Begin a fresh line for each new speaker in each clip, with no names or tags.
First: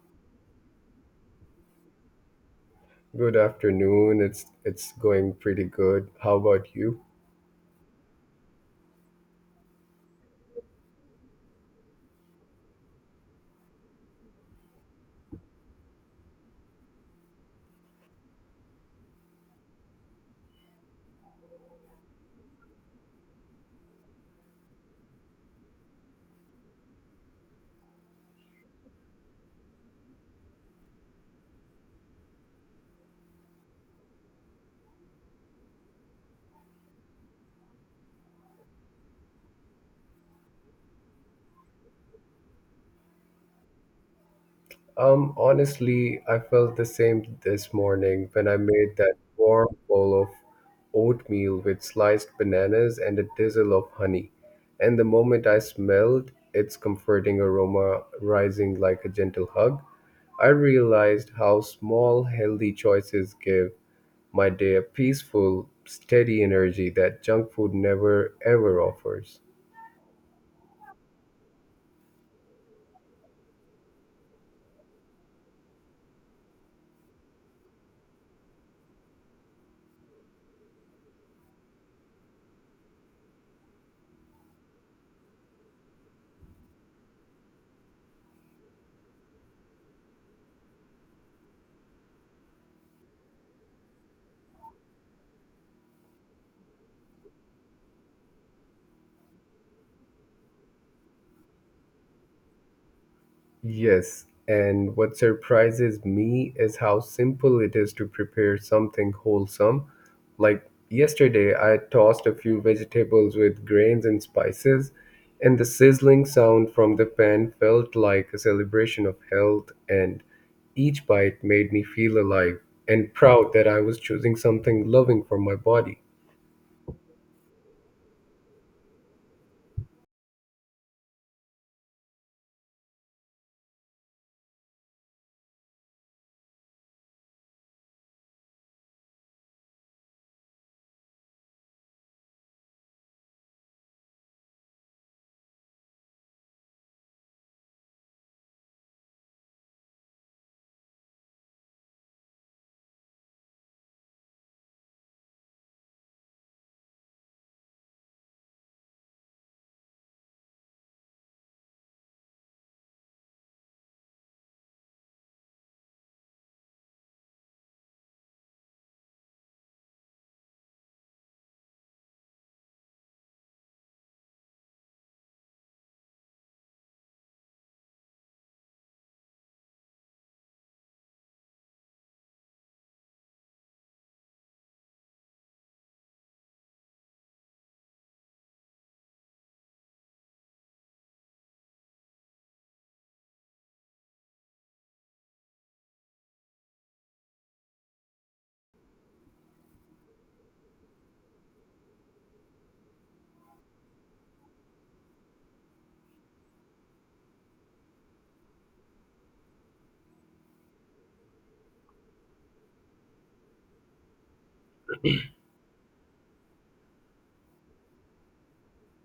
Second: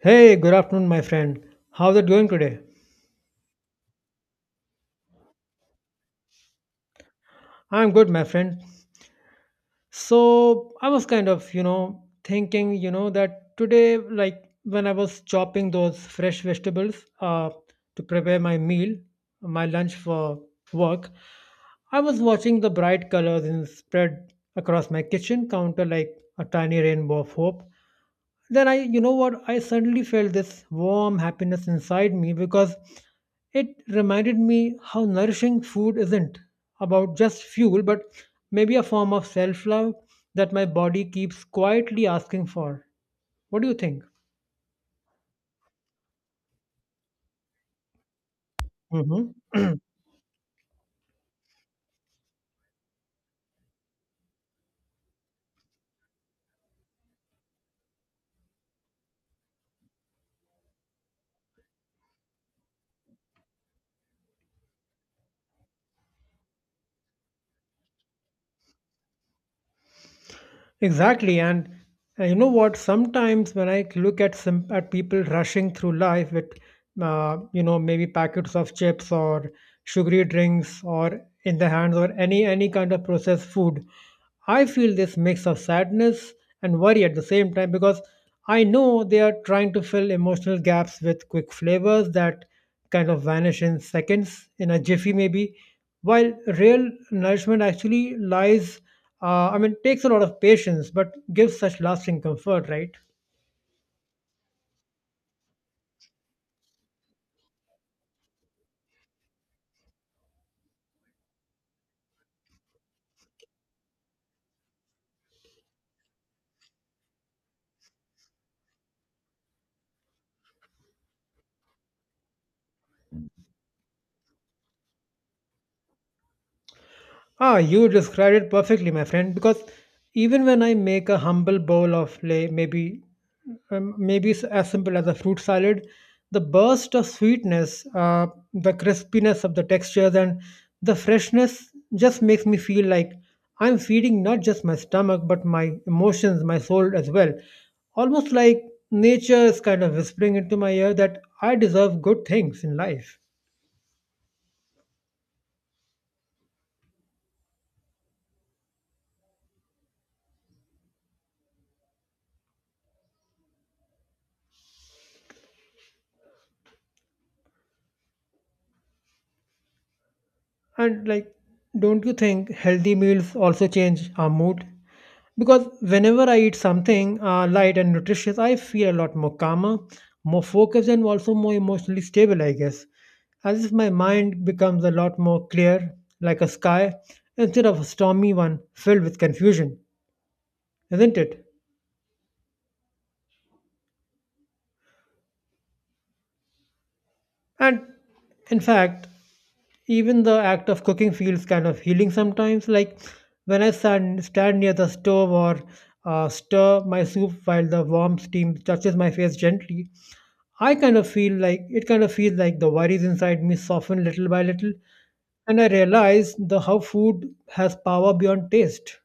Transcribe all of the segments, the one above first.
Hey, good afternoon, my friend. How's it going today?
Good afternoon. It's going pretty good. How about you?
I'm good, my friend. So, I was kind of, thinking, that today, like when I was chopping those fresh vegetables to prepare my meal, my lunch for work, I was watching the bright colors in spread across my kitchen counter like a tiny rainbow of hope. Then I you know what I suddenly felt this warm happiness inside me because it reminded me how nourishing food isn't about just fuel but maybe a form of self-love that my body keeps quietly asking for. What do you think?
Honestly, I felt the same this morning when I made that
Hmm
warm bowl of oatmeal with sliced bananas and a drizzle of honey. And the moment I smelled its comforting aroma rising like a gentle hug, I realized how small healthy choices give my day a peaceful, steady energy that junk food never ever offers.
Exactly. And you know what? Sometimes when I look at some at people rushing through life with, you know, maybe packets of chips or sugary drinks or in the hands or any kind of processed food, I feel this mix of sadness and worry at the same time because I know they are trying to fill emotional gaps with quick flavors that kind of vanish in seconds, in a jiffy maybe, while real nourishment actually lies, I mean, takes a lot of patience, but gives such lasting comfort, right?
Yes, and what surprises me is how simple it is to prepare something wholesome. Like yesterday, I tossed a few vegetables with grains and spices, and the sizzling sound from the pan felt like a celebration of health, and each bite made me feel alive and proud that I was choosing something loving for my body.
Ah, you described it perfectly, my friend. Because even when I make a humble bowl of lay, maybe maybe as simple as a fruit salad, the burst of sweetness, the crispiness of the textures, and the freshness just makes me feel like I'm feeding not just my stomach but my emotions, my soul as well. Almost like nature is kind of whispering into my ear that I deserve good things in life. And like, don't you think healthy meals also change our mood? Because whenever I eat something light and nutritious, I feel a lot more calmer, more focused, and also more emotionally stable, I guess. As if my mind becomes a lot more clear, like a sky, instead of a stormy one filled with confusion, isn't it? And in fact, even the act of cooking feels kind of healing sometimes, like when I stand near the stove or stir my soup while the warm steam touches my face gently, I kind of feel like it kind of feels like the worries inside me soften little by little, and I realize the how food has power beyond taste.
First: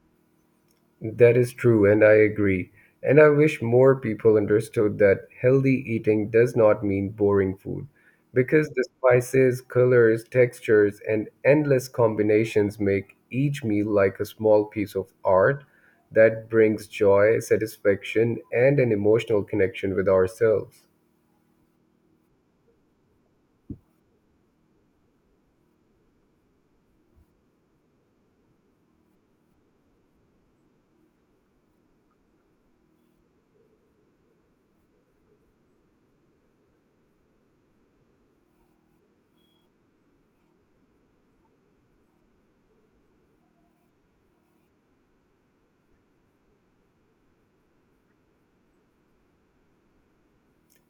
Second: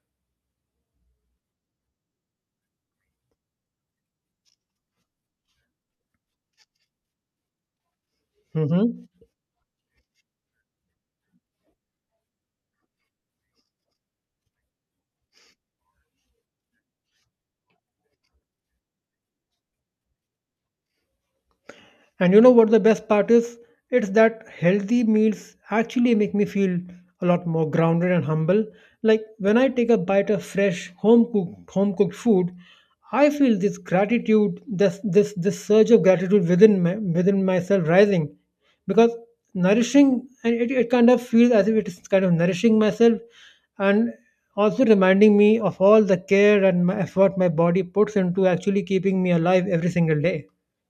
That is true, and I agree. And I wish more people understood that healthy eating does not mean boring food, because the
Hmm
spices, colors, textures, and endless combinations make each meal like a small piece of art that brings joy, satisfaction, and an emotional connection with ourselves.
And you know what the best part is? It's that healthy meals actually make me feel a lot more grounded and humble. Like when I take a bite of fresh home cooked food, I feel this gratitude, this surge of gratitude within myself rising, because it kind of feels as if it is kind of nourishing myself, and also reminding me of all the care and my effort my body puts into actually keeping me alive every single day.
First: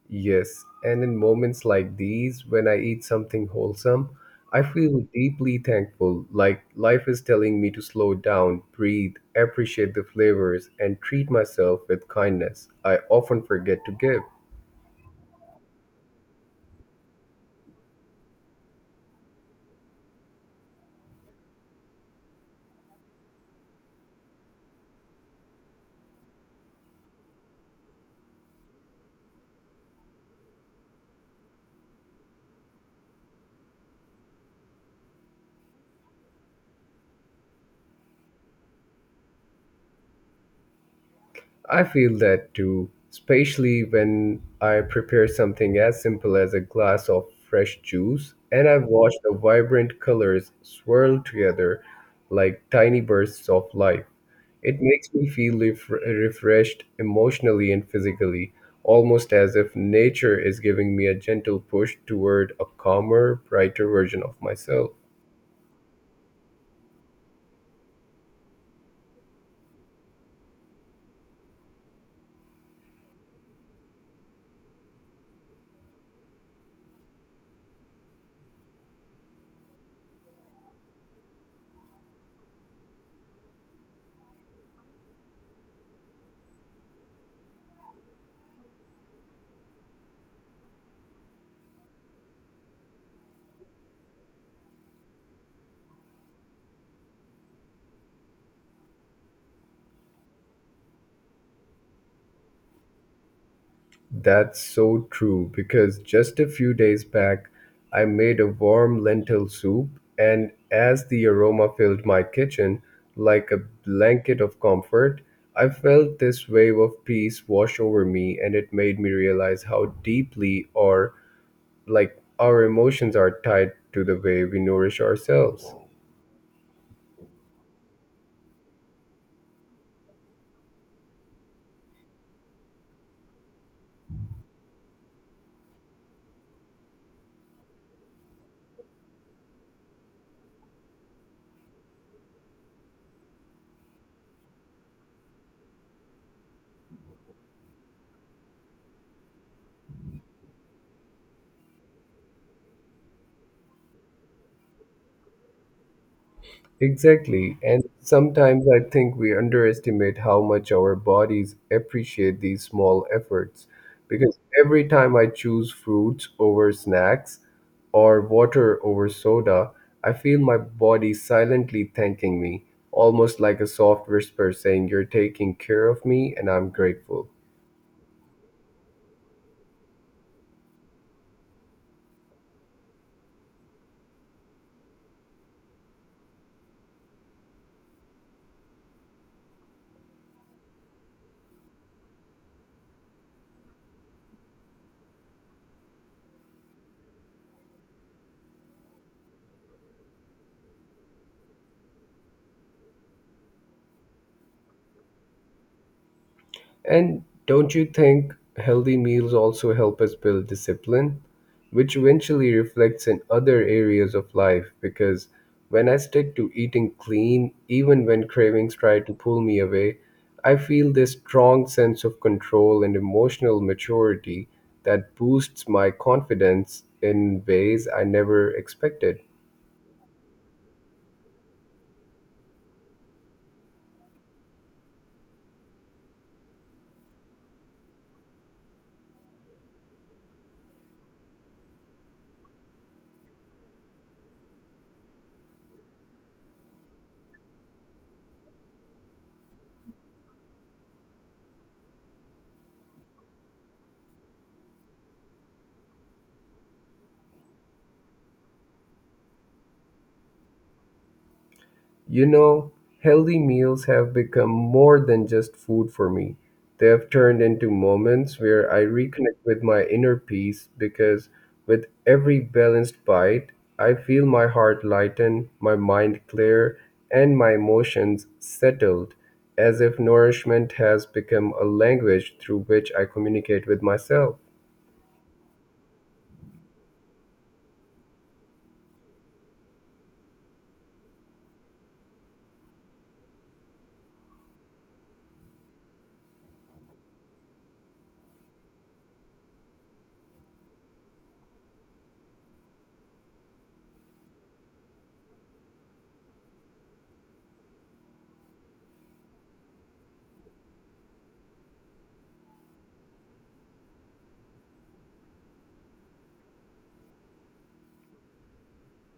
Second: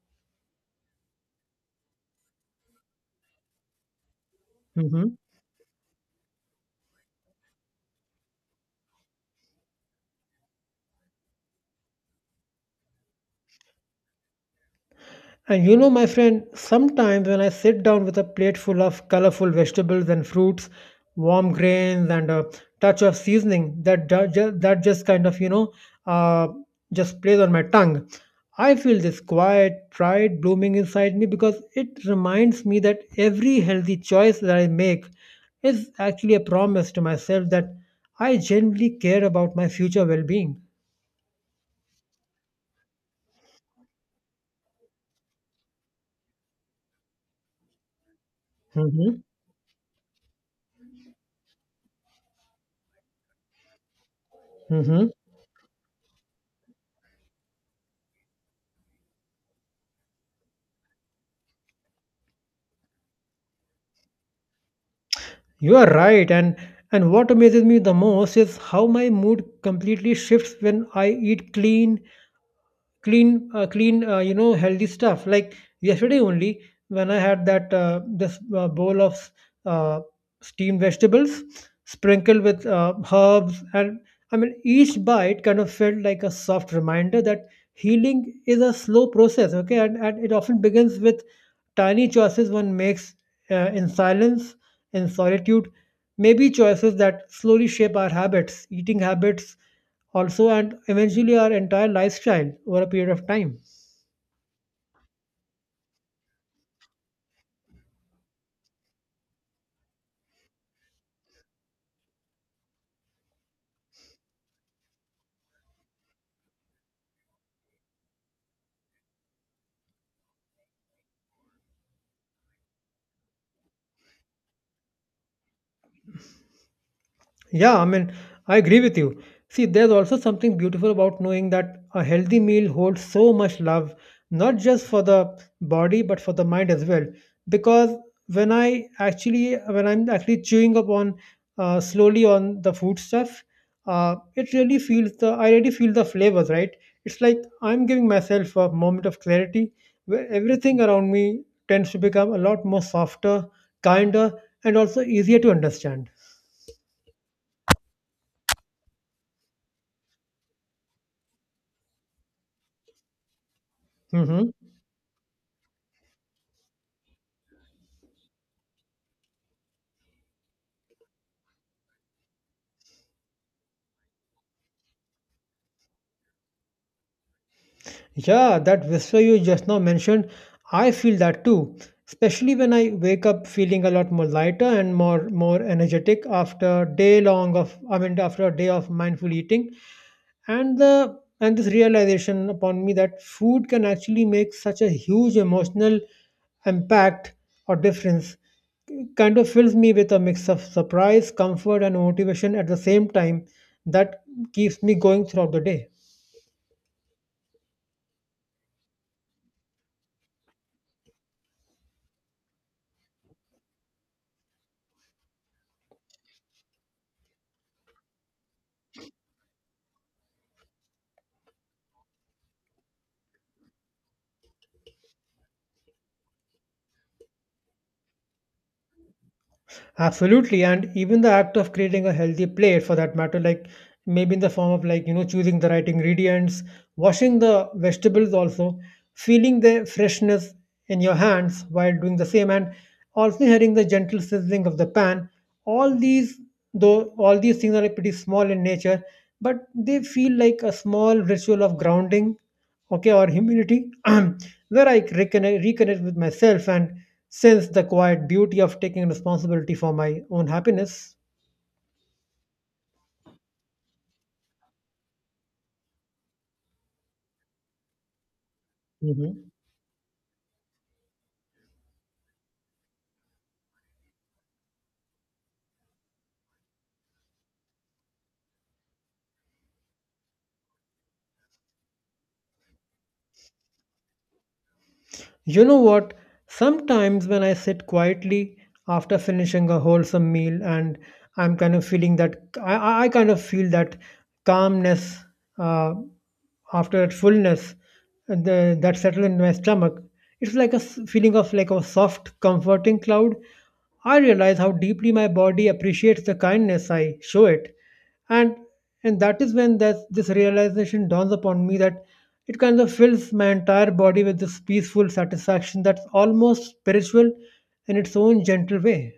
Yes, and in moments like these, when I eat something wholesome, I feel
Mhm.
deeply thankful, like life is telling me to slow down, breathe, appreciate the flavors, and treat myself with kindness I often forget to give.
And you know, my friend, sometimes when I sit down with a plate full of colorful vegetables and fruits, warm grains, and a touch of seasoning, that just kind of uh, just plays on my tongue. I feel this quiet pride blooming inside me because it reminds me that every healthy choice that I make is actually a promise to myself that I genuinely care about my future well-being.
I feel that too, especially when I prepare something as simple as a glass of fresh juice and I watch
Mm-hmm.
the vibrant colors swirl together like tiny bursts of life. It
Mm-hmm.
makes me feel refreshed emotionally and physically, almost as if nature is giving me a gentle push toward a calmer, brighter version of myself.
You are right, and what amazes me the most is how my mood completely shifts when I eat you know, healthy stuff. Like yesterday only, when I had that this bowl of uh, steamed vegetables sprinkled with herbs, and I mean each bite kind of felt like a soft reminder that healing is a slow process. Okay, and it often begins with tiny choices one makes in silence and solitude, may be choices that slowly shape our habits, eating habits also, and eventually our entire lifestyle over a period of time.
That's so true because just a few days back, I made a warm lentil soup, and as the aroma filled my kitchen like a blanket of comfort, I felt this wave of peace wash over me, and it made me realize how deeply or like our emotions are tied to the way we nourish ourselves.
Yeah, I mean, I agree with you. See, there's also something beautiful about knowing that a healthy meal holds so much love, not just for the body, but for the mind as well. Because when I'm actually chewing upon slowly on the food stuff, it really feels the, I really feel the flavors, right? It's like I'm giving myself a moment of clarity where everything around me tends to become a lot more softer, kinder, and also easier to understand.
Exactly. And sometimes I think we underestimate how much our bodies appreciate these small efforts. Because
Hmm
every time I choose fruits over snacks or water over soda, I feel my body silently thanking me, almost like a soft whisper saying, "You're taking care of me and I'm grateful."
Yeah, that whisper you just now mentioned, I feel that too. Especially when I wake up feeling a lot more lighter and more energetic after a day long of I mean after a day of mindful eating. And this realization upon me that food can actually make such a huge emotional impact or difference kind of fills me with a mix of surprise, comfort and motivation at the same time that keeps me going throughout the day.
And don't you think healthy meals also help us build discipline, which eventually reflects in other areas of life? Because when I stick to eating clean, even when cravings try to pull me away, I feel this strong sense of control and emotional maturity that boosts my confidence in ways I never expected.
Absolutely. And even the act of creating a healthy plate for that matter, like maybe in the form of like, you know, choosing the right ingredients, washing the vegetables also, feeling the freshness in your hands while doing the same and also hearing the gentle sizzling of the pan. All these, though all these things are like pretty small in nature, but they feel like a small ritual of grounding, okay, or humility, where I reconnect with myself and sense the quiet beauty of taking responsibility for my own happiness.
You know, healthy meals have become more than just food for me. They have turned into moments where I reconnect
Mhm.
with my inner peace because with every balanced bite, I feel my heart lighten, my mind clear, and my emotions settled, as if nourishment has become a language through which I communicate with myself.
You know what, sometimes when I sit quietly after finishing a wholesome meal and i'm kind of feeling that I kind of feel that calmness uh, after that fullness and that settled in my stomach, it's like feeling of like a soft comforting cloud. I realize how deeply my body appreciates the kindness I show it, and and that is when that this realization dawns upon me that it kind of fills my entire body with this peaceful satisfaction that's almost spiritual in its own gentle way.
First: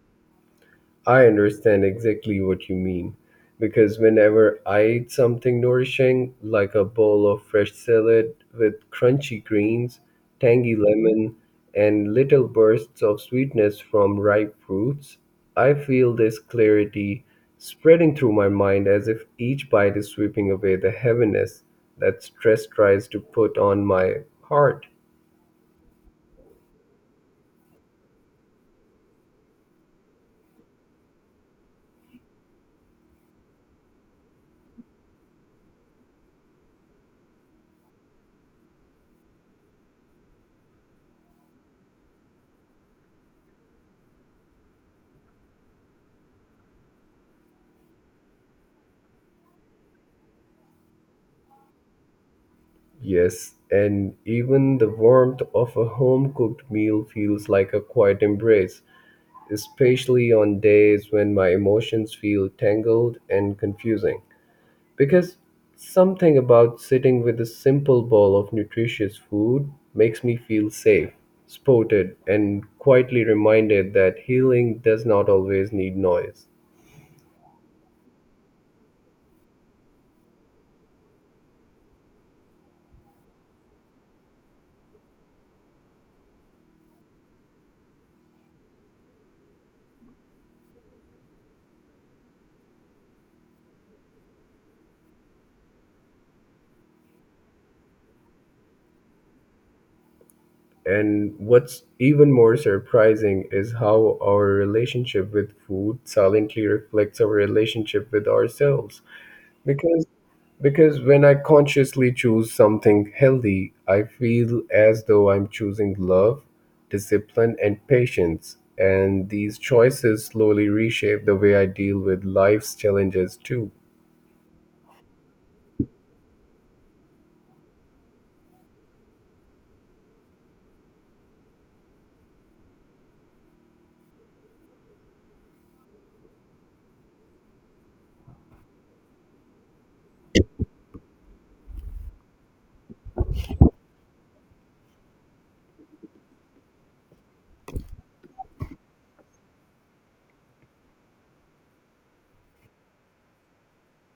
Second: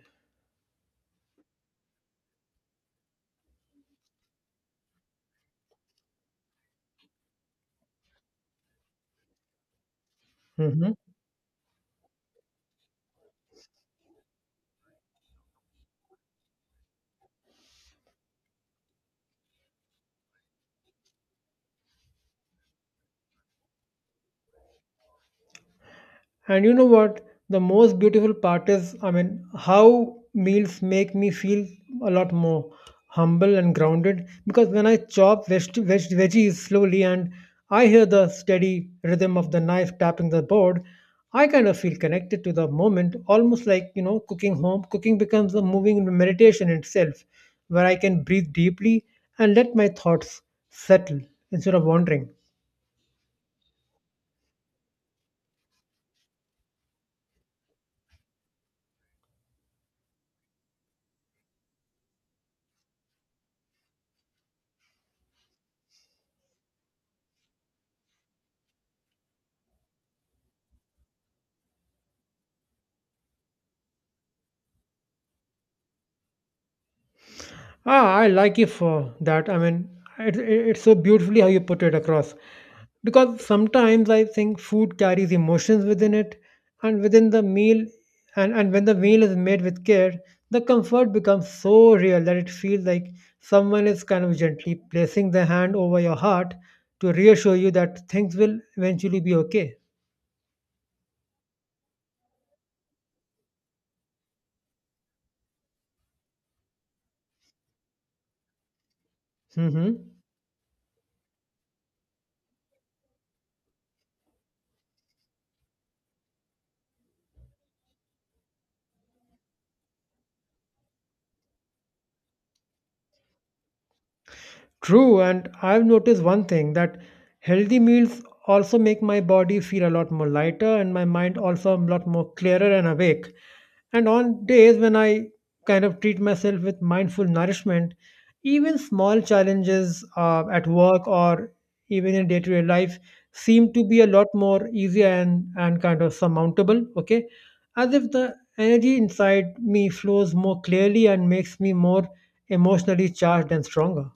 I understand exactly what you mean because whenever I eat something nourishing, like a bowl of fresh salad with crunchy greens, tangy
Mhm.
lemon, and little bursts of sweetness from ripe fruits, I feel this clarity spreading through my mind as if each bite is sweeping away the heaviness that stress tries to put on my heart.
And you know what? The most beautiful part is, I mean, how meals make me feel a lot more humble and grounded because when I chop veggies slowly and I hear the steady rhythm of the knife tapping the board, I kind of feel connected to the moment, almost like, you know, cooking home. Cooking becomes a moving meditation itself where I can breathe deeply and let my thoughts settle instead of wandering.
Yes, and even the warmth of a home cooked meal feels like a quiet embrace, especially on days when my emotions feel tangled and confusing. Because something about sitting with a simple bowl of nutritious food makes me feel safe, supported, and quietly reminded that healing does not always need noise.
Ah, I like you for that. I mean, it's so beautifully how you put it across. Because sometimes I think food carries emotions within it, and within the meal, and, when the meal is made with care, the comfort becomes so real that it feels like someone is kind of gently placing their hand over your heart to reassure you that things will eventually be okay.
And what's even more surprising is how our relationship with food silently reflects our relationship with ourselves. Because
Mm-hmm.
because when I consciously choose something healthy, I feel as though I'm choosing love, discipline, and patience. And these choices slowly reshape the way I deal with life's challenges too.
True, and I've noticed one thing that healthy meals also make my body feel a lot more lighter and my mind also a lot more clearer and awake. And on days when I kind of treat myself with mindful nourishment, even small challenges at work or even in day to day life seem to be a lot more easier and, kind of surmountable, okay? As if the energy inside me flows more clearly and makes me more emotionally charged and stronger.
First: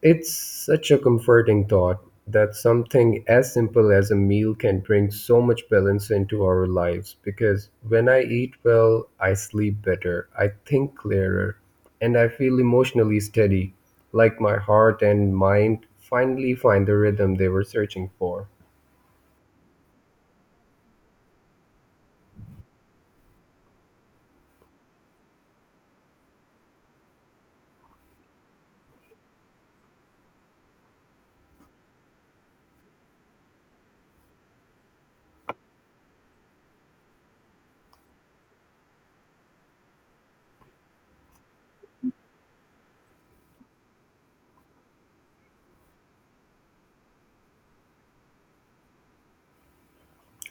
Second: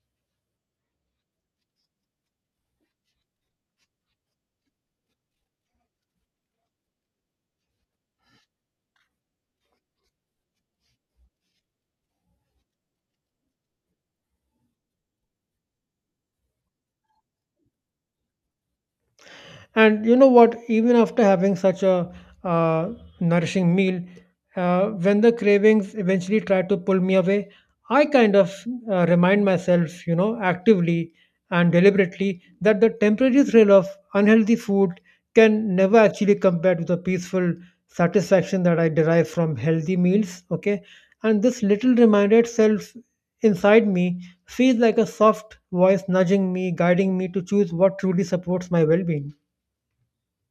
It's such a comforting thought that something as simple as a meal can bring so much balance into our lives because when I eat well, I sleep better, I think clearer, and I feel emotionally steady, like my heart and mind finally find the rhythm they were searching for.
And you know what? Even after having such a uh, nourishing meal, when the cravings eventually try to pull me away, I kind of remind myself, you know, actively and deliberately, that the temporary thrill of unhealthy food can never actually compare to the peaceful satisfaction that I derive from healthy meals. Okay. And this little reminder itself inside me feels like a soft voice nudging me, guiding me to choose what truly supports my well being.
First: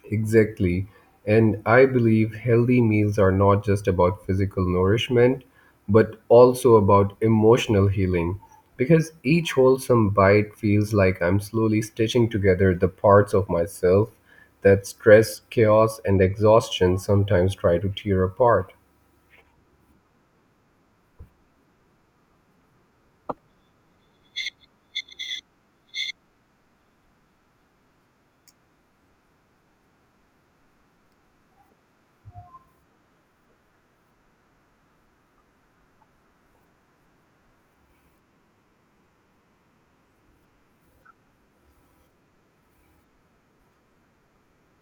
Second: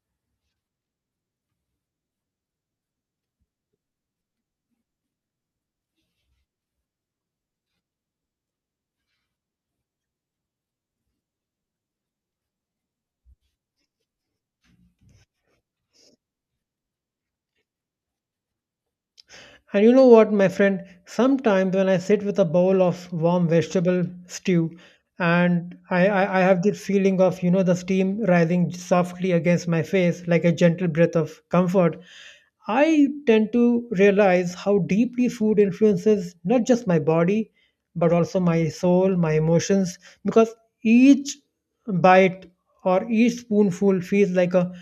Exactly. And I believe healthy meals are not just about physical nourishment, but also about emotional healing. Because each wholesome bite feels like I'm slowly stitching together the parts of myself that stress, chaos, and exhaustion sometimes try to tear apart.
And you know what, my friend? Sometimes when I sit with a bowl of warm vegetable stew, and I have this feeling of, you know, the steam rising softly against my face like a gentle breath of comfort, I tend to realize how deeply food influences not just my body, but also my soul, my emotions, because each bite or each spoonful feels like a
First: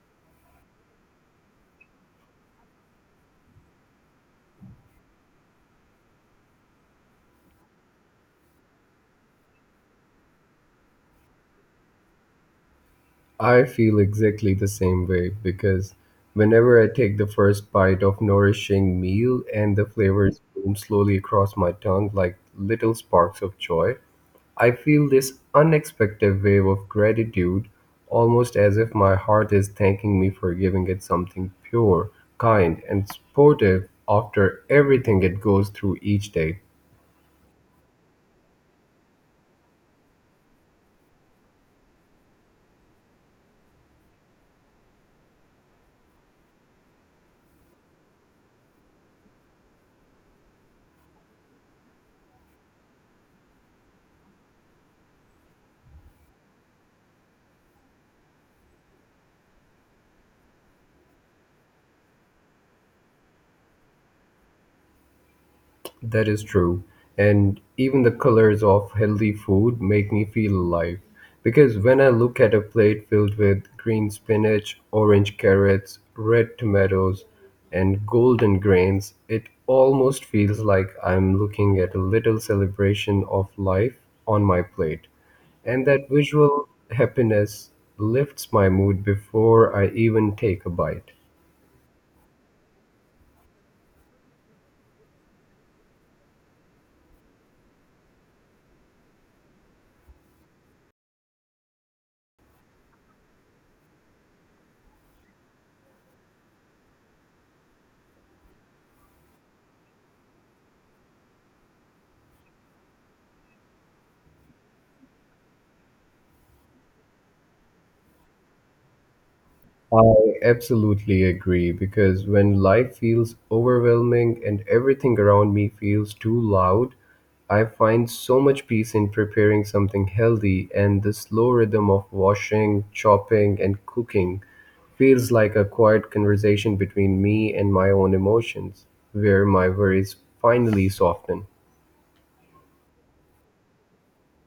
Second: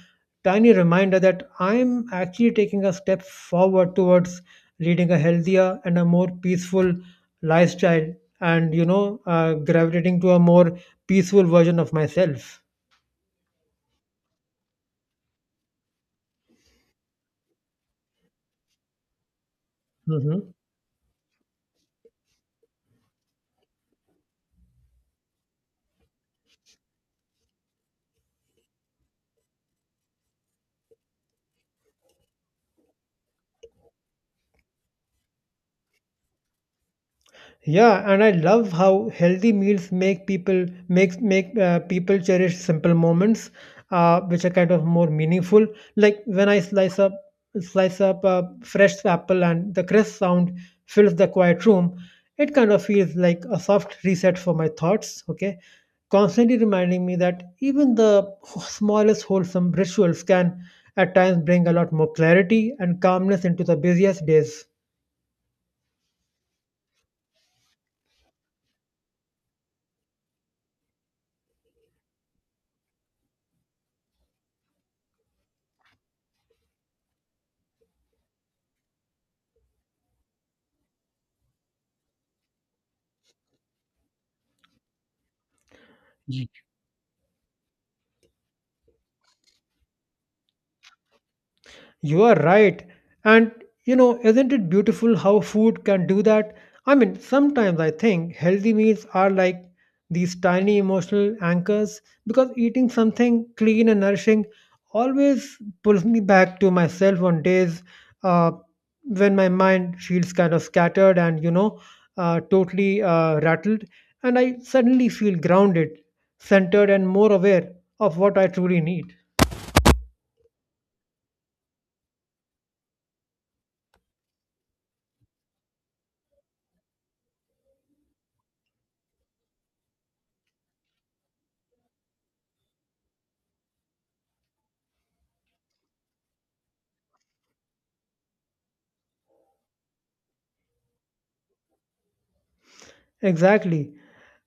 tiny reminder that I'm actually taking a step forward towards leading a healthier and a more peaceful lifestyle and, you know, gravitating to a more peaceful version of myself.
I feel exactly the same way because whenever I take the first bite of nourishing meal and the flavors
Mhm.
bloom slowly across my tongue like little sparks of joy, I feel this unexpected wave of gratitude, almost as if my heart is thanking me for giving it something pure, kind, and supportive after everything it goes through each day.
Yeah, and I love how healthy meals make people cherish simple moments, which are kind of more meaningful. Like when I slice up a fresh apple and the crisp sound fills the quiet room, it kind of feels like a soft reset for my thoughts. Okay, constantly reminding me that even the smallest wholesome rituals can at times bring a lot more clarity and calmness into the busiest days.
That is true. And even the colors of healthy food make me feel alive. Because when I look at a plate filled with green spinach, orange carrots, red tomatoes, and golden grains, it almost feels like I'm looking at a little celebration of life on my plate. And that visual happiness lifts my mood before I even take a bite.
You are right. And you know, isn't it beautiful how food can do that? I mean, sometimes I think healthy meals are like these tiny emotional anchors because eating something clean and nourishing always pulls me back to myself on days uh, when my mind feels kind of scattered and totally rattled. And I suddenly feel grounded, centered, and more aware of what I truly need.
I absolutely agree because when life feels overwhelming and everything around me feels too loud, I find so much peace in preparing something healthy, and the slow rhythm of washing, chopping, and cooking feels like a quiet conversation between me and my own emotions, where my worries finally soften.
Exactly.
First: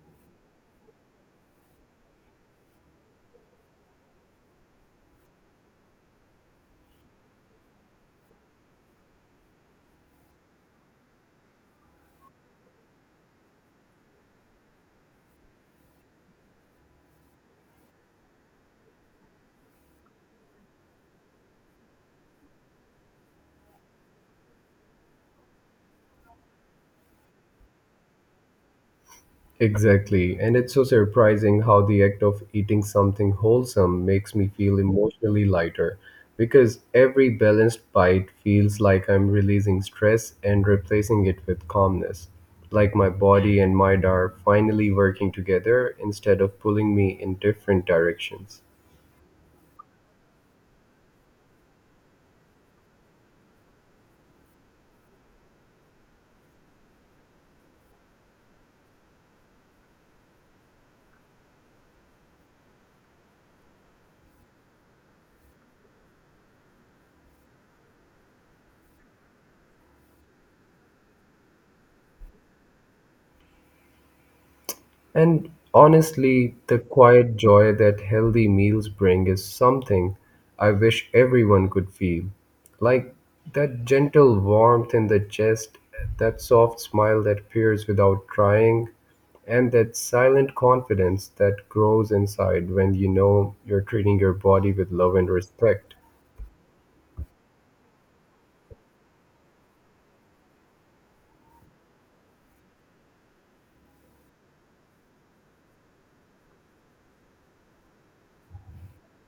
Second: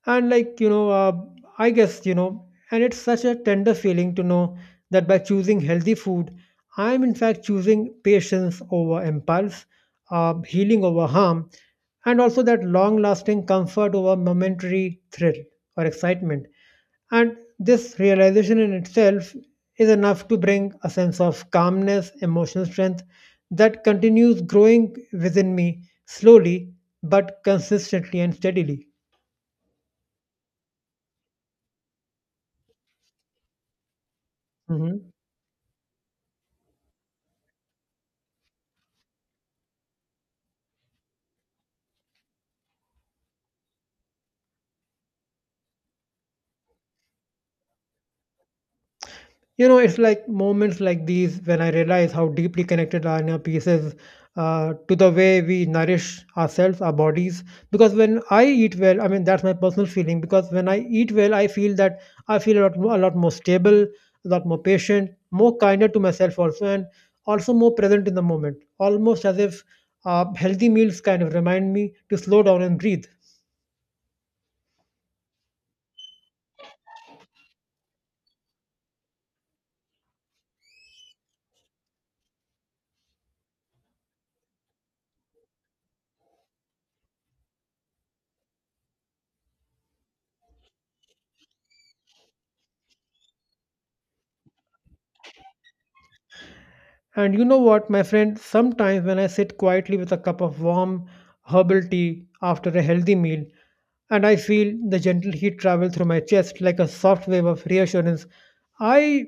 And like, you know, I guess, you know, and it's such a tender feeling to know that by choosing healthy food, I'm in fact choosing patience over impulse, healing over harm, and also that long lasting comfort over momentary thrill or excitement. And this realization in itself is enough to bring a sense of calmness, emotional strength that continues growing within me slowly but consistently and steadily.
Exactly. And it's so surprising how the act of eating something wholesome makes me feel
Mhm.
emotionally lighter because every balanced bite feels like I'm releasing stress and replacing it with calmness. Like my body and mind are finally working together instead of pulling me in different directions.
You know, it's like moments like these when I realize how deeply connected Lana piece is to the way we nourish ourselves, our bodies. Because when I eat well, I mean that's my personal feeling. Because when I eat well, I feel a lot more stable, a lot more patient, more kinder to myself also, and also more present in the moment. Almost as if healthy meals kind of remind me to slow down and breathe.
And honestly, the quiet joy that healthy meals bring is something I wish everyone could feel. Like that gentle warmth in the chest, that soft smile that appears without trying, and that silent confidence that grows inside when you know you're treating your body with love and respect.
And you know what, my friend? Sometimes when I sit quietly with a cup of warm herbal tea after a healthy meal, and I feel the gentle heat travel through my chest like a soft wave of reassurance, I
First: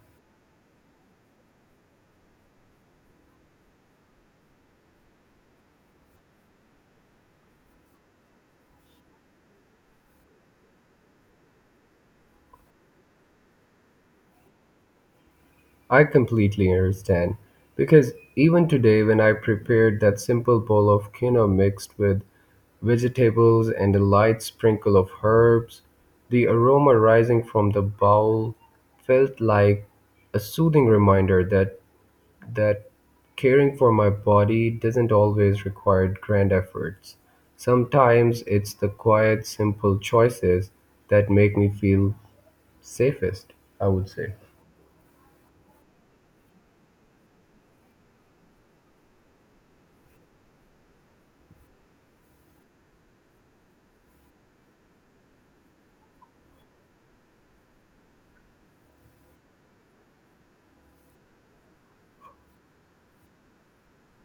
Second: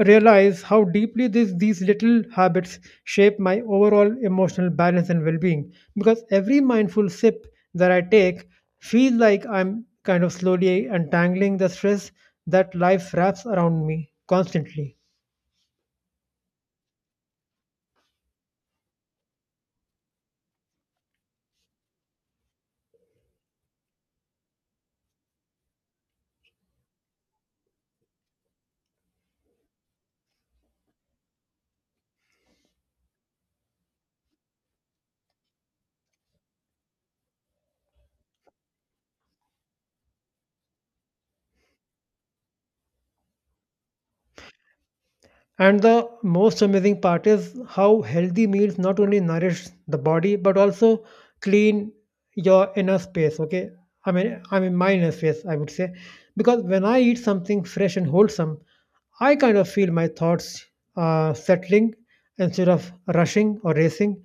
realize how deeply these little habits shape my overall emotional balance and well being. Because every mindful sip that I take feels like I'm kind of slowly untangling the stress that life wraps around me constantly.
I completely understand because even today, when I prepared that simple bowl of quinoa mixed with vegetables and a light sprinkle of herbs. The aroma rising from the bowl felt like a soothing reminder that caring for my body doesn't always require grand efforts. Sometimes it's the quiet, simple choices that make me feel safest, I would say.
And the most amazing part is how healthy meals not only nourish the body but also clean your inner space. Okay, I mean my inner space, I would say, because when I eat something fresh and wholesome, I kind of feel my thoughts settling instead of rushing or racing.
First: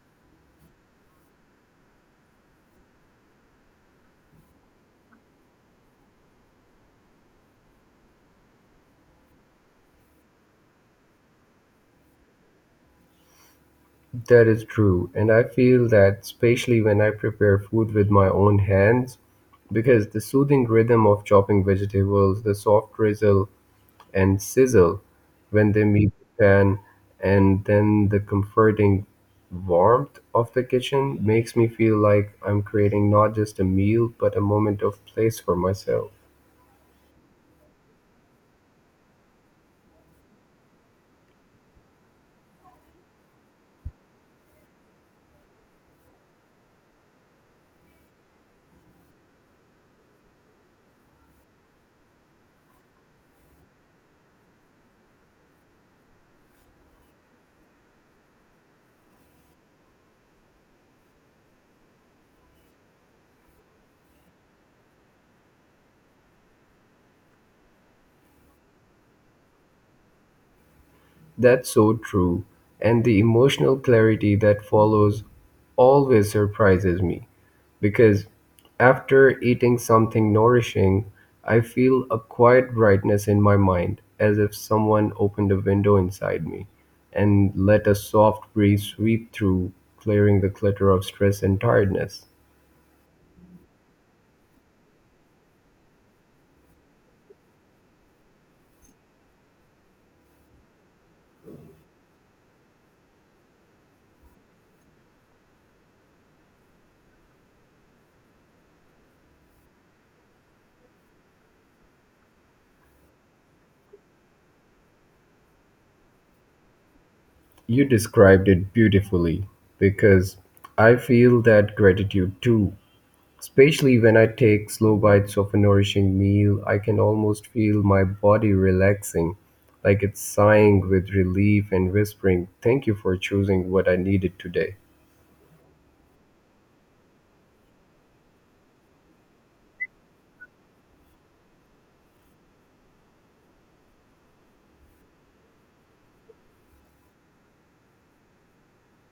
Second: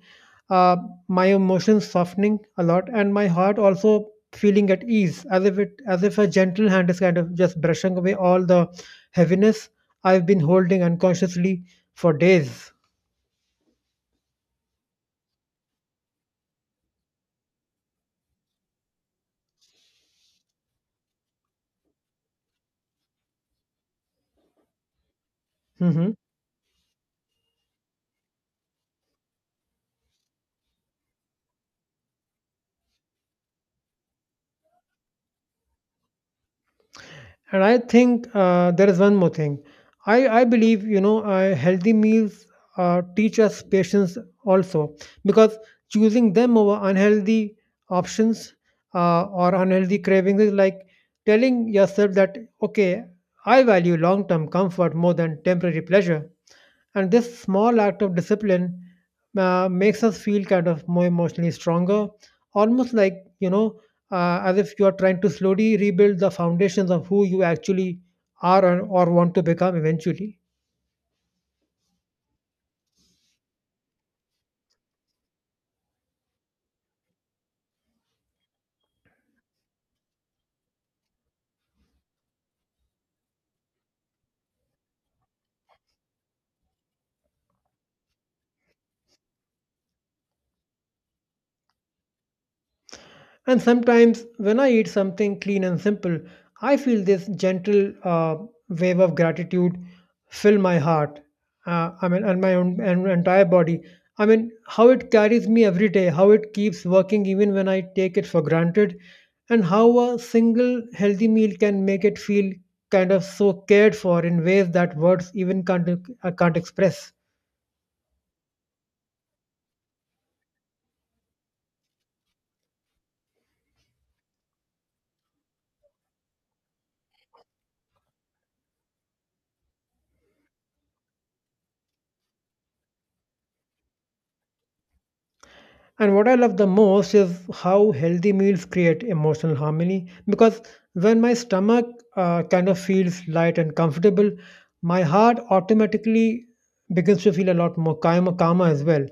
Uh, my emotions softening a lot, and my heart also feeling at ease, as if a gentle hand is kind of just brushing away all the heaviness I've been holding unconsciously for days.
That is true. And I feel that especially when I prepare food with my own hands, because the soothing rhythm of chopping vegetables, the soft drizzle and sizzle when they meet
Mhm.
the pan, and then the comforting warmth of the kitchen makes me feel like I'm creating not just a meal but a moment of place for myself.
And I think there is one more thing. I believe, healthy meals teach us patience also because choosing them over unhealthy options or unhealthy cravings is like telling yourself that, okay, I value long term comfort more than temporary pleasure. And this small act of discipline makes us feel kind of more emotionally stronger, almost like, you know, as if you are trying to slowly rebuild the foundations of who you actually are or want to become eventually.
That's so true, and the emotional clarity that follows always surprises me. Because after eating something nourishing, I feel a quiet brightness in my mind, as if someone opened a window inside me and let a soft breeze sweep through, clearing the clutter of stress and tiredness.
And sometimes when I eat something clean and simple, I feel this gentle wave of gratitude fill my heart. I mean, and my own and entire body. I mean, how it carries me every day, how it keeps working even when I take it for granted, and how a single healthy meal can make it feel kind of so cared for in ways that words even can't express.
You described it beautifully because I feel that gratitude too, especially when I take slow bites of a nourishing meal, I can almost feel my body relaxing, like it's sighing with relief and whispering, "Thank you for choosing what I needed today."
And what I love the most is how healthy meals create emotional harmony because when my stomach kind of feels light and comfortable, my heart automatically begins to feel a lot more calmer, calmer as well.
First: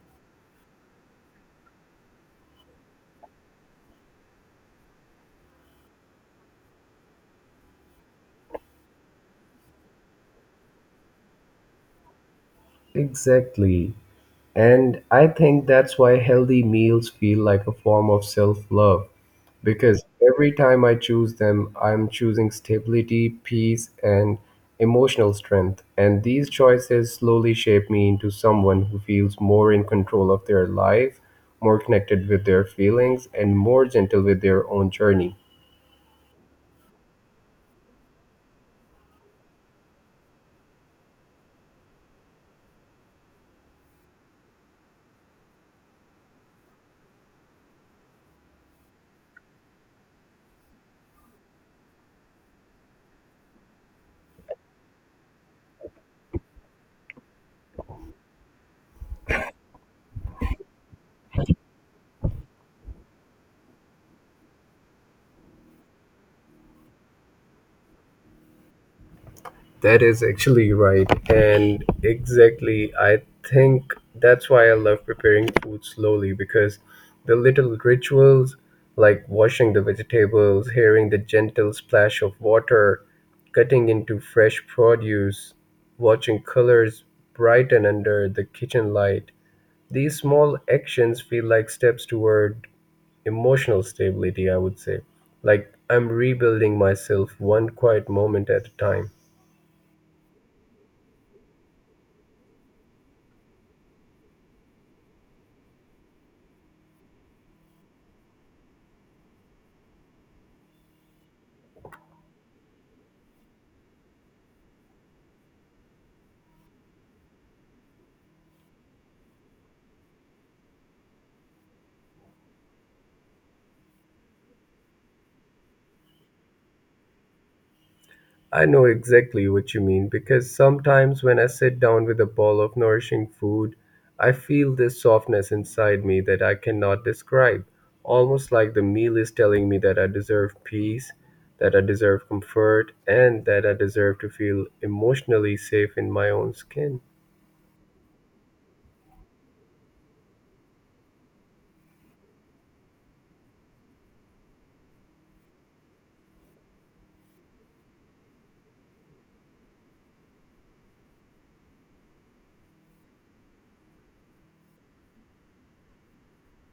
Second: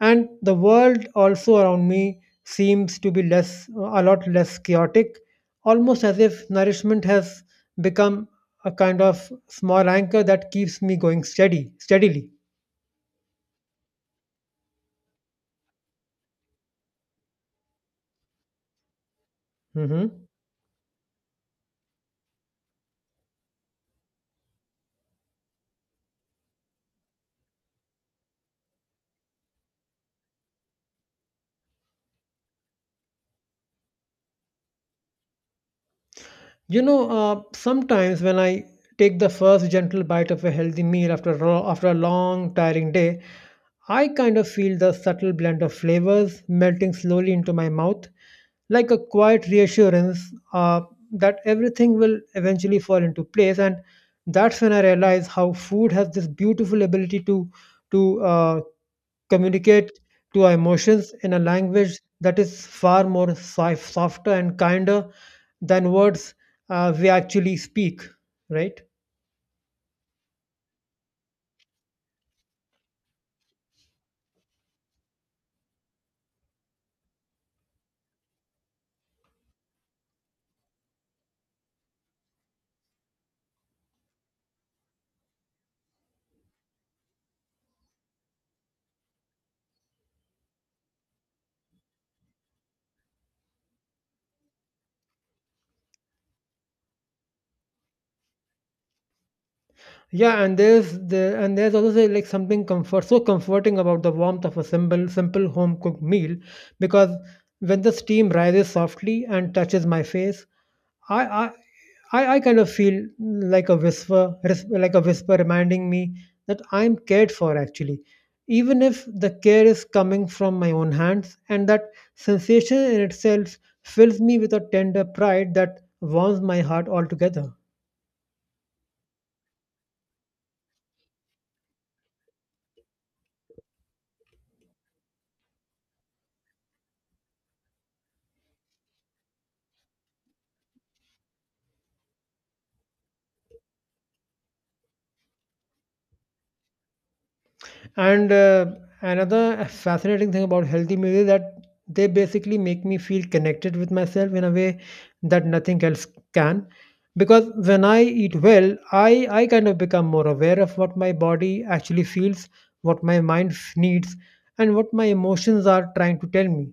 And the world also around me seems to be less, a lot less chaotic, almost as if nourishment has become a kind of small anchor that keeps me going steady, steadily.
Exactly. And I think that's why healthy meals feel like a form of self love because
Hmm.
every time I choose them, I'm choosing stability, peace, and emotional strength. And these choices slowly shape me into someone who feels more in control of their life, more connected with their feelings, and more gentle with their own journey.
Sometimes when I take the first gentle bite of a healthy meal after after a long, tiring day, I kind of feel the subtle blend of flavors melting slowly into my mouth, like a quiet reassurance uh, that everything will eventually fall into place. And that's when I realize how food has this beautiful ability to to uh, communicate to our emotions in a language that is far more softer and kinder than words we actually speak, right?
That is actually right. And exactly, I think that's why I love preparing food slowly because the little rituals like washing the vegetables, hearing the gentle splash of water, cutting into fresh produce, watching colors brighten under the kitchen light. These small actions feel like steps toward emotional stability, I would say. Like I'm rebuilding myself one quiet moment at a time.
Yeah, and there's also say, like something comfort so comforting about the warmth of a simple home cooked meal because when the steam rises softly and touches my face, I I I kind of feel like like a whisper reminding me that I'm cared for actually, even if the care is coming from my own hands, and that sensation in itself fills me with a tender pride that warms my heart altogether.
I know exactly what you mean because sometimes when I sit down with a bowl of nourishing food, I feel this softness inside me that I cannot describe. Almost like the meal is telling me that I deserve peace, that I deserve comfort, and that I deserve to feel emotionally safe in my own skin.
And another fascinating thing about healthy meals is that they basically make me feel connected with myself in a way that nothing else can. Because when I eat well, I kind of become more aware of what my body actually feels, what my needs, and what my emotions are trying to tell me.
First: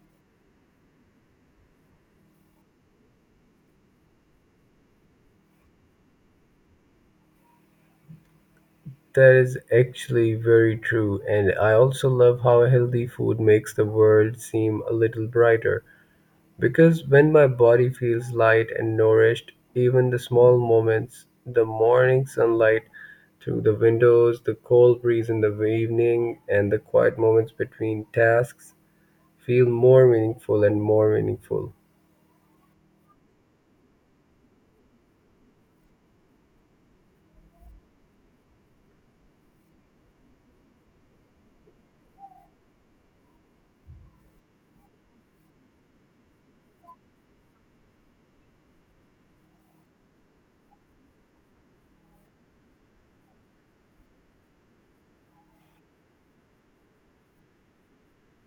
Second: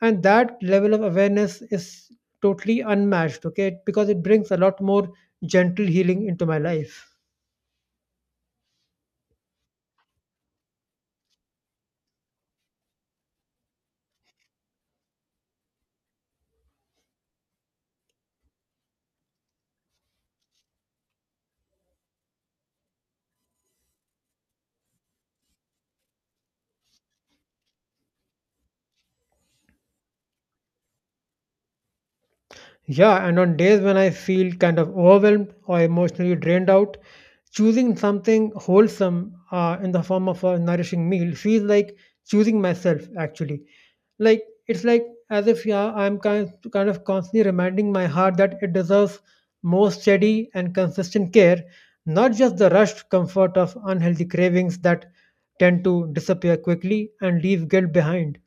And that level of awareness is totally unmatched, okay? Because it brings a lot more gentle healing into my life.
That is actually very true, and I also love how healthy food makes the world seem a little brighter because when my body feels light and nourished, even the small moments, the morning sunlight through the windows, the cold breeze in the evening, and the quiet moments between tasks feel more meaningful and more meaningful.
Yeah, and on days when I feel kind of overwhelmed or emotionally drained out, choosing something wholesome in the form of a nourishing meal feels like choosing myself actually. Like it's like as if yeah, I'm kind of constantly reminding my heart that it deserves more steady and consistent care, not just the rushed comfort of unhealthy cravings that tend to disappear quickly and leave guilt behind.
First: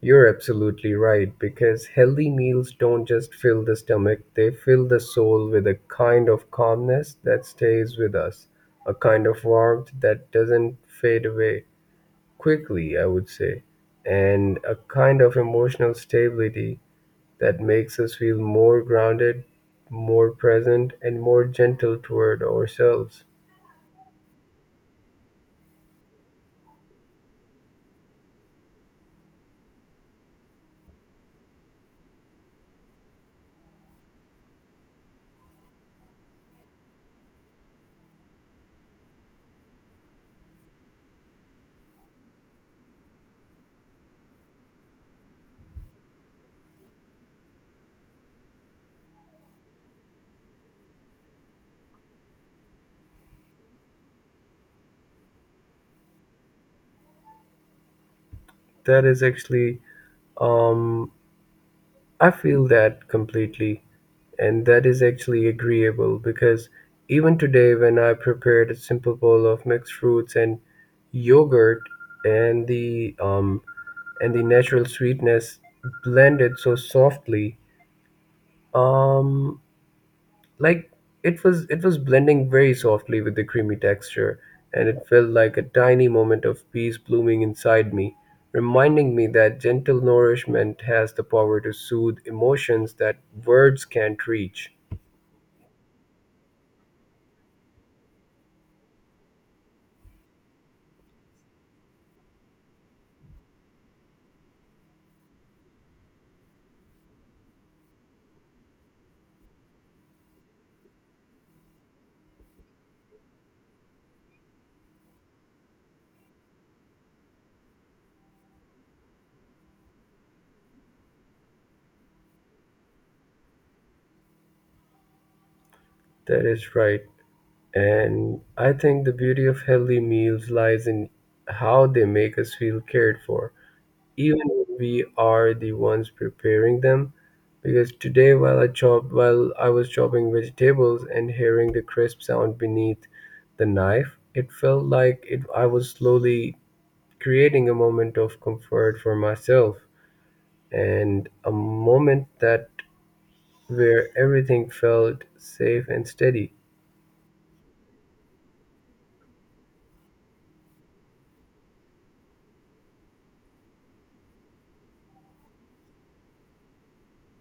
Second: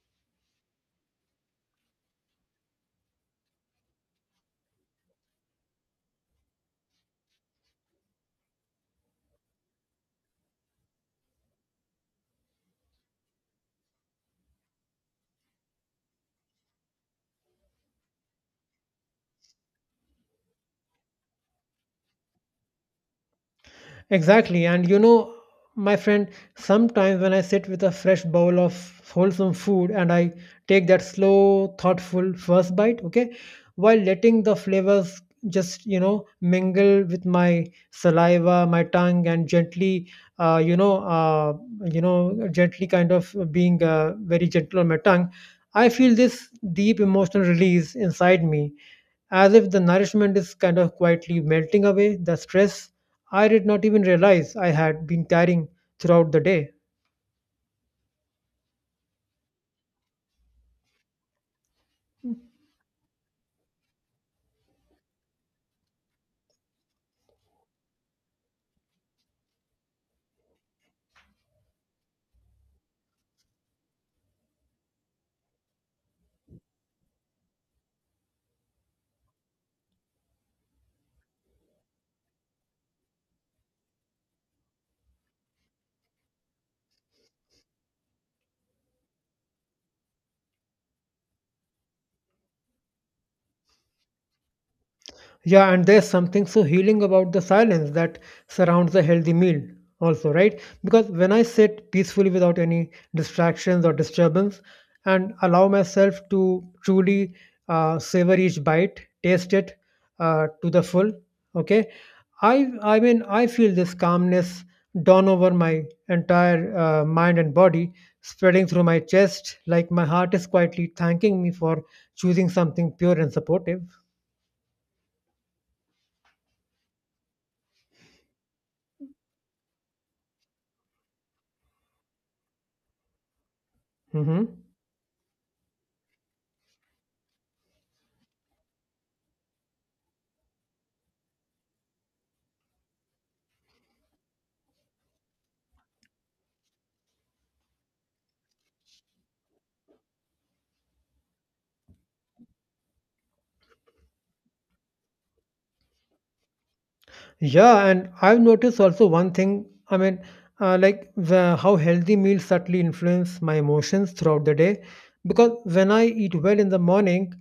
You're absolutely right, because healthy meals don't just fill the stomach, they fill the soul with a kind of calmness that stays with us, a kind of warmth that doesn't fade away quickly, I would say, and a kind of emotional stability that makes us feel more grounded, more present, and more gentle toward ourselves.
Exactly. And you know, my friend, sometimes when I sit with a fresh bowl of wholesome food and I take that slow, thoughtful first bite, okay, while letting the flavors mingle with my saliva, my tongue, and gently, uh, you know, uh, you know, gently kind of being very gentle on my tongue, I feel this deep emotional release inside me as if the nourishment is kind of quietly melting away the stress I did not even realize I had been carrying throughout the day.
That is actually, um, I feel that completely, and that is actually agreeable because even today, when I prepared a simple bowl of mixed fruits and yogurt and the um, and the natural sweetness blended so softly. Um, like it was blending very softly with the creamy texture and it felt like a tiny moment of peace blooming inside me, reminding me that gentle nourishment has the power to soothe emotions that words can't reach.
Yeah, and there's something so healing about the silence that surrounds a healthy meal, also, right? Because when I sit peacefully without any distractions or disturbance and allow myself to truly savor each bite, taste it to the full, okay? I mean, I feel this calmness dawn over my entire mind and body, spreading through my chest, like my heart is quietly thanking me for choosing something pure and supportive.
That is right, and I think the beauty of healthy meals lies in how they make us feel cared for even
Hmm.
if we are the ones preparing them. Because today, while I chopped, while I was chopping vegetables and hearing the crisp sound beneath the knife, it felt like it, I was slowly creating a moment of comfort for myself and a moment that where everything felt safe and steady.
Yeah, and I've noticed also one thing. Like how healthy meals subtly influence my emotions throughout the day. Because when I eat well in the morning,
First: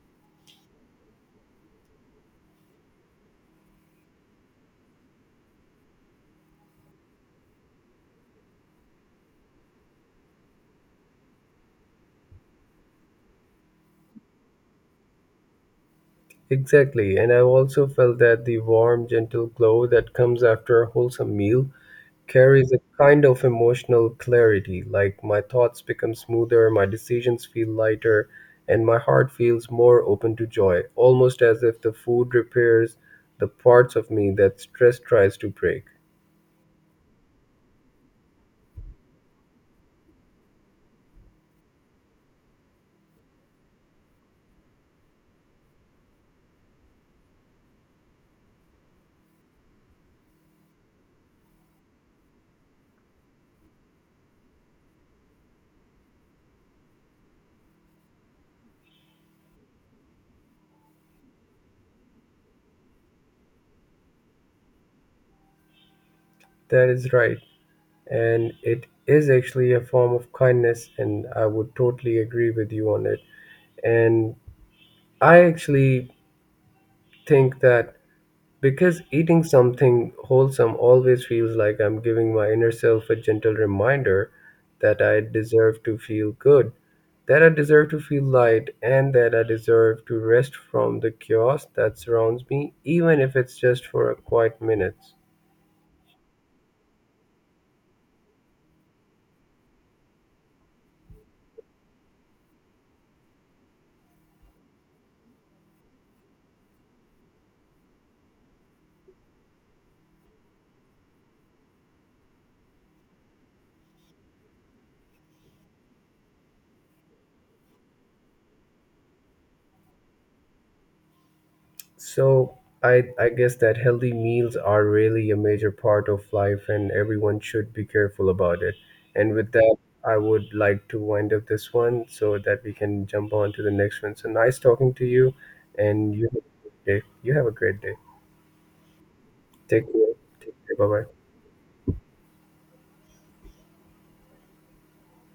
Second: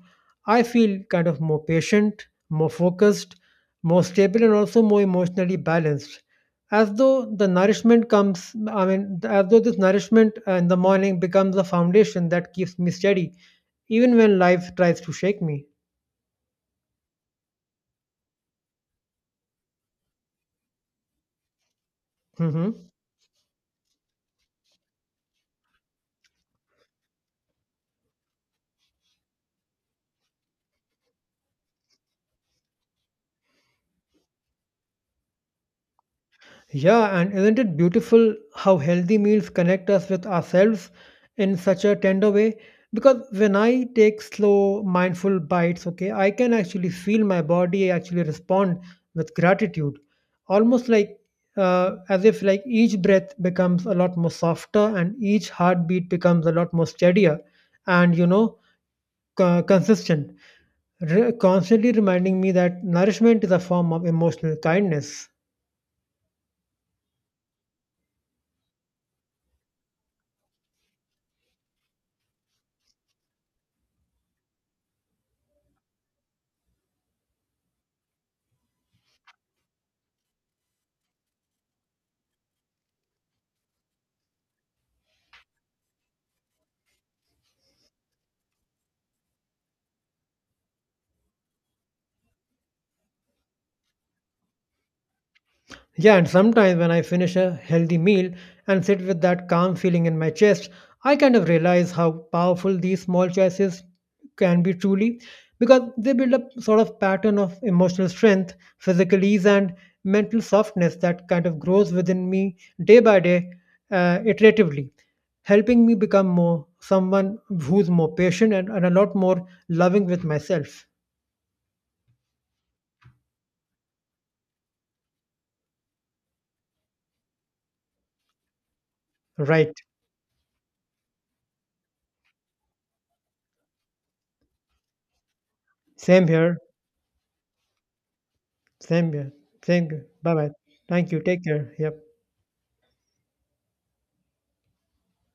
I feel kind of more patient, more focused, more stable, and also more emotionally balanced. As though the nourishment comes, I mean, as though this nourishment in the morning becomes a foundation that keeps me steady, even when life tries to shake me.
Exactly, and I also felt that the warm, gentle glow that comes after a wholesome meal carries a
Hmm.
kind of emotional clarity. Like my thoughts become smoother, my decisions feel lighter, and my heart feels more open to joy, almost as if the food repairs the parts of me that stress tries to break.
Yeah, and isn't it beautiful how healthy meals connect us with ourselves in such a tender way? Because when I take slow, mindful bites, okay, I can actually feel my body actually respond with gratitude, almost like as if like each breath becomes a lot more softer and each heartbeat becomes a lot more steadier and consistent, constantly reminding me that nourishment is a form of emotional kindness.
That is right. And it is actually a form of kindness, and I would totally agree with you on it. And I actually think that because eating something wholesome always feels like I'm giving my inner self a gentle reminder that I deserve to feel good, that I deserve to feel light, and that I deserve to rest from the chaos that surrounds me, even if it's just for a quiet minute.
Yeah, and sometimes when I finish a healthy meal and sit with that calm feeling in my chest, I kind of realize how powerful these small choices can be truly because they build up sort of pattern of emotional strength, physical ease, and mental softness that kind of grows within me day by day, iteratively, helping me become more someone who's more patient and a lot more loving with myself.
So I guess that healthy meals are really a major part of life and everyone should be careful about it. And with that,
Right.
I would like to wind up this one so that we can jump on to the next one. So nice talking to you and you
Same
have
here.
a great day. You have a great day.
Same here.
Take
Same.
care.
Bye bye.
Take care. Bye
Thank you.
bye.
Take care. Yep.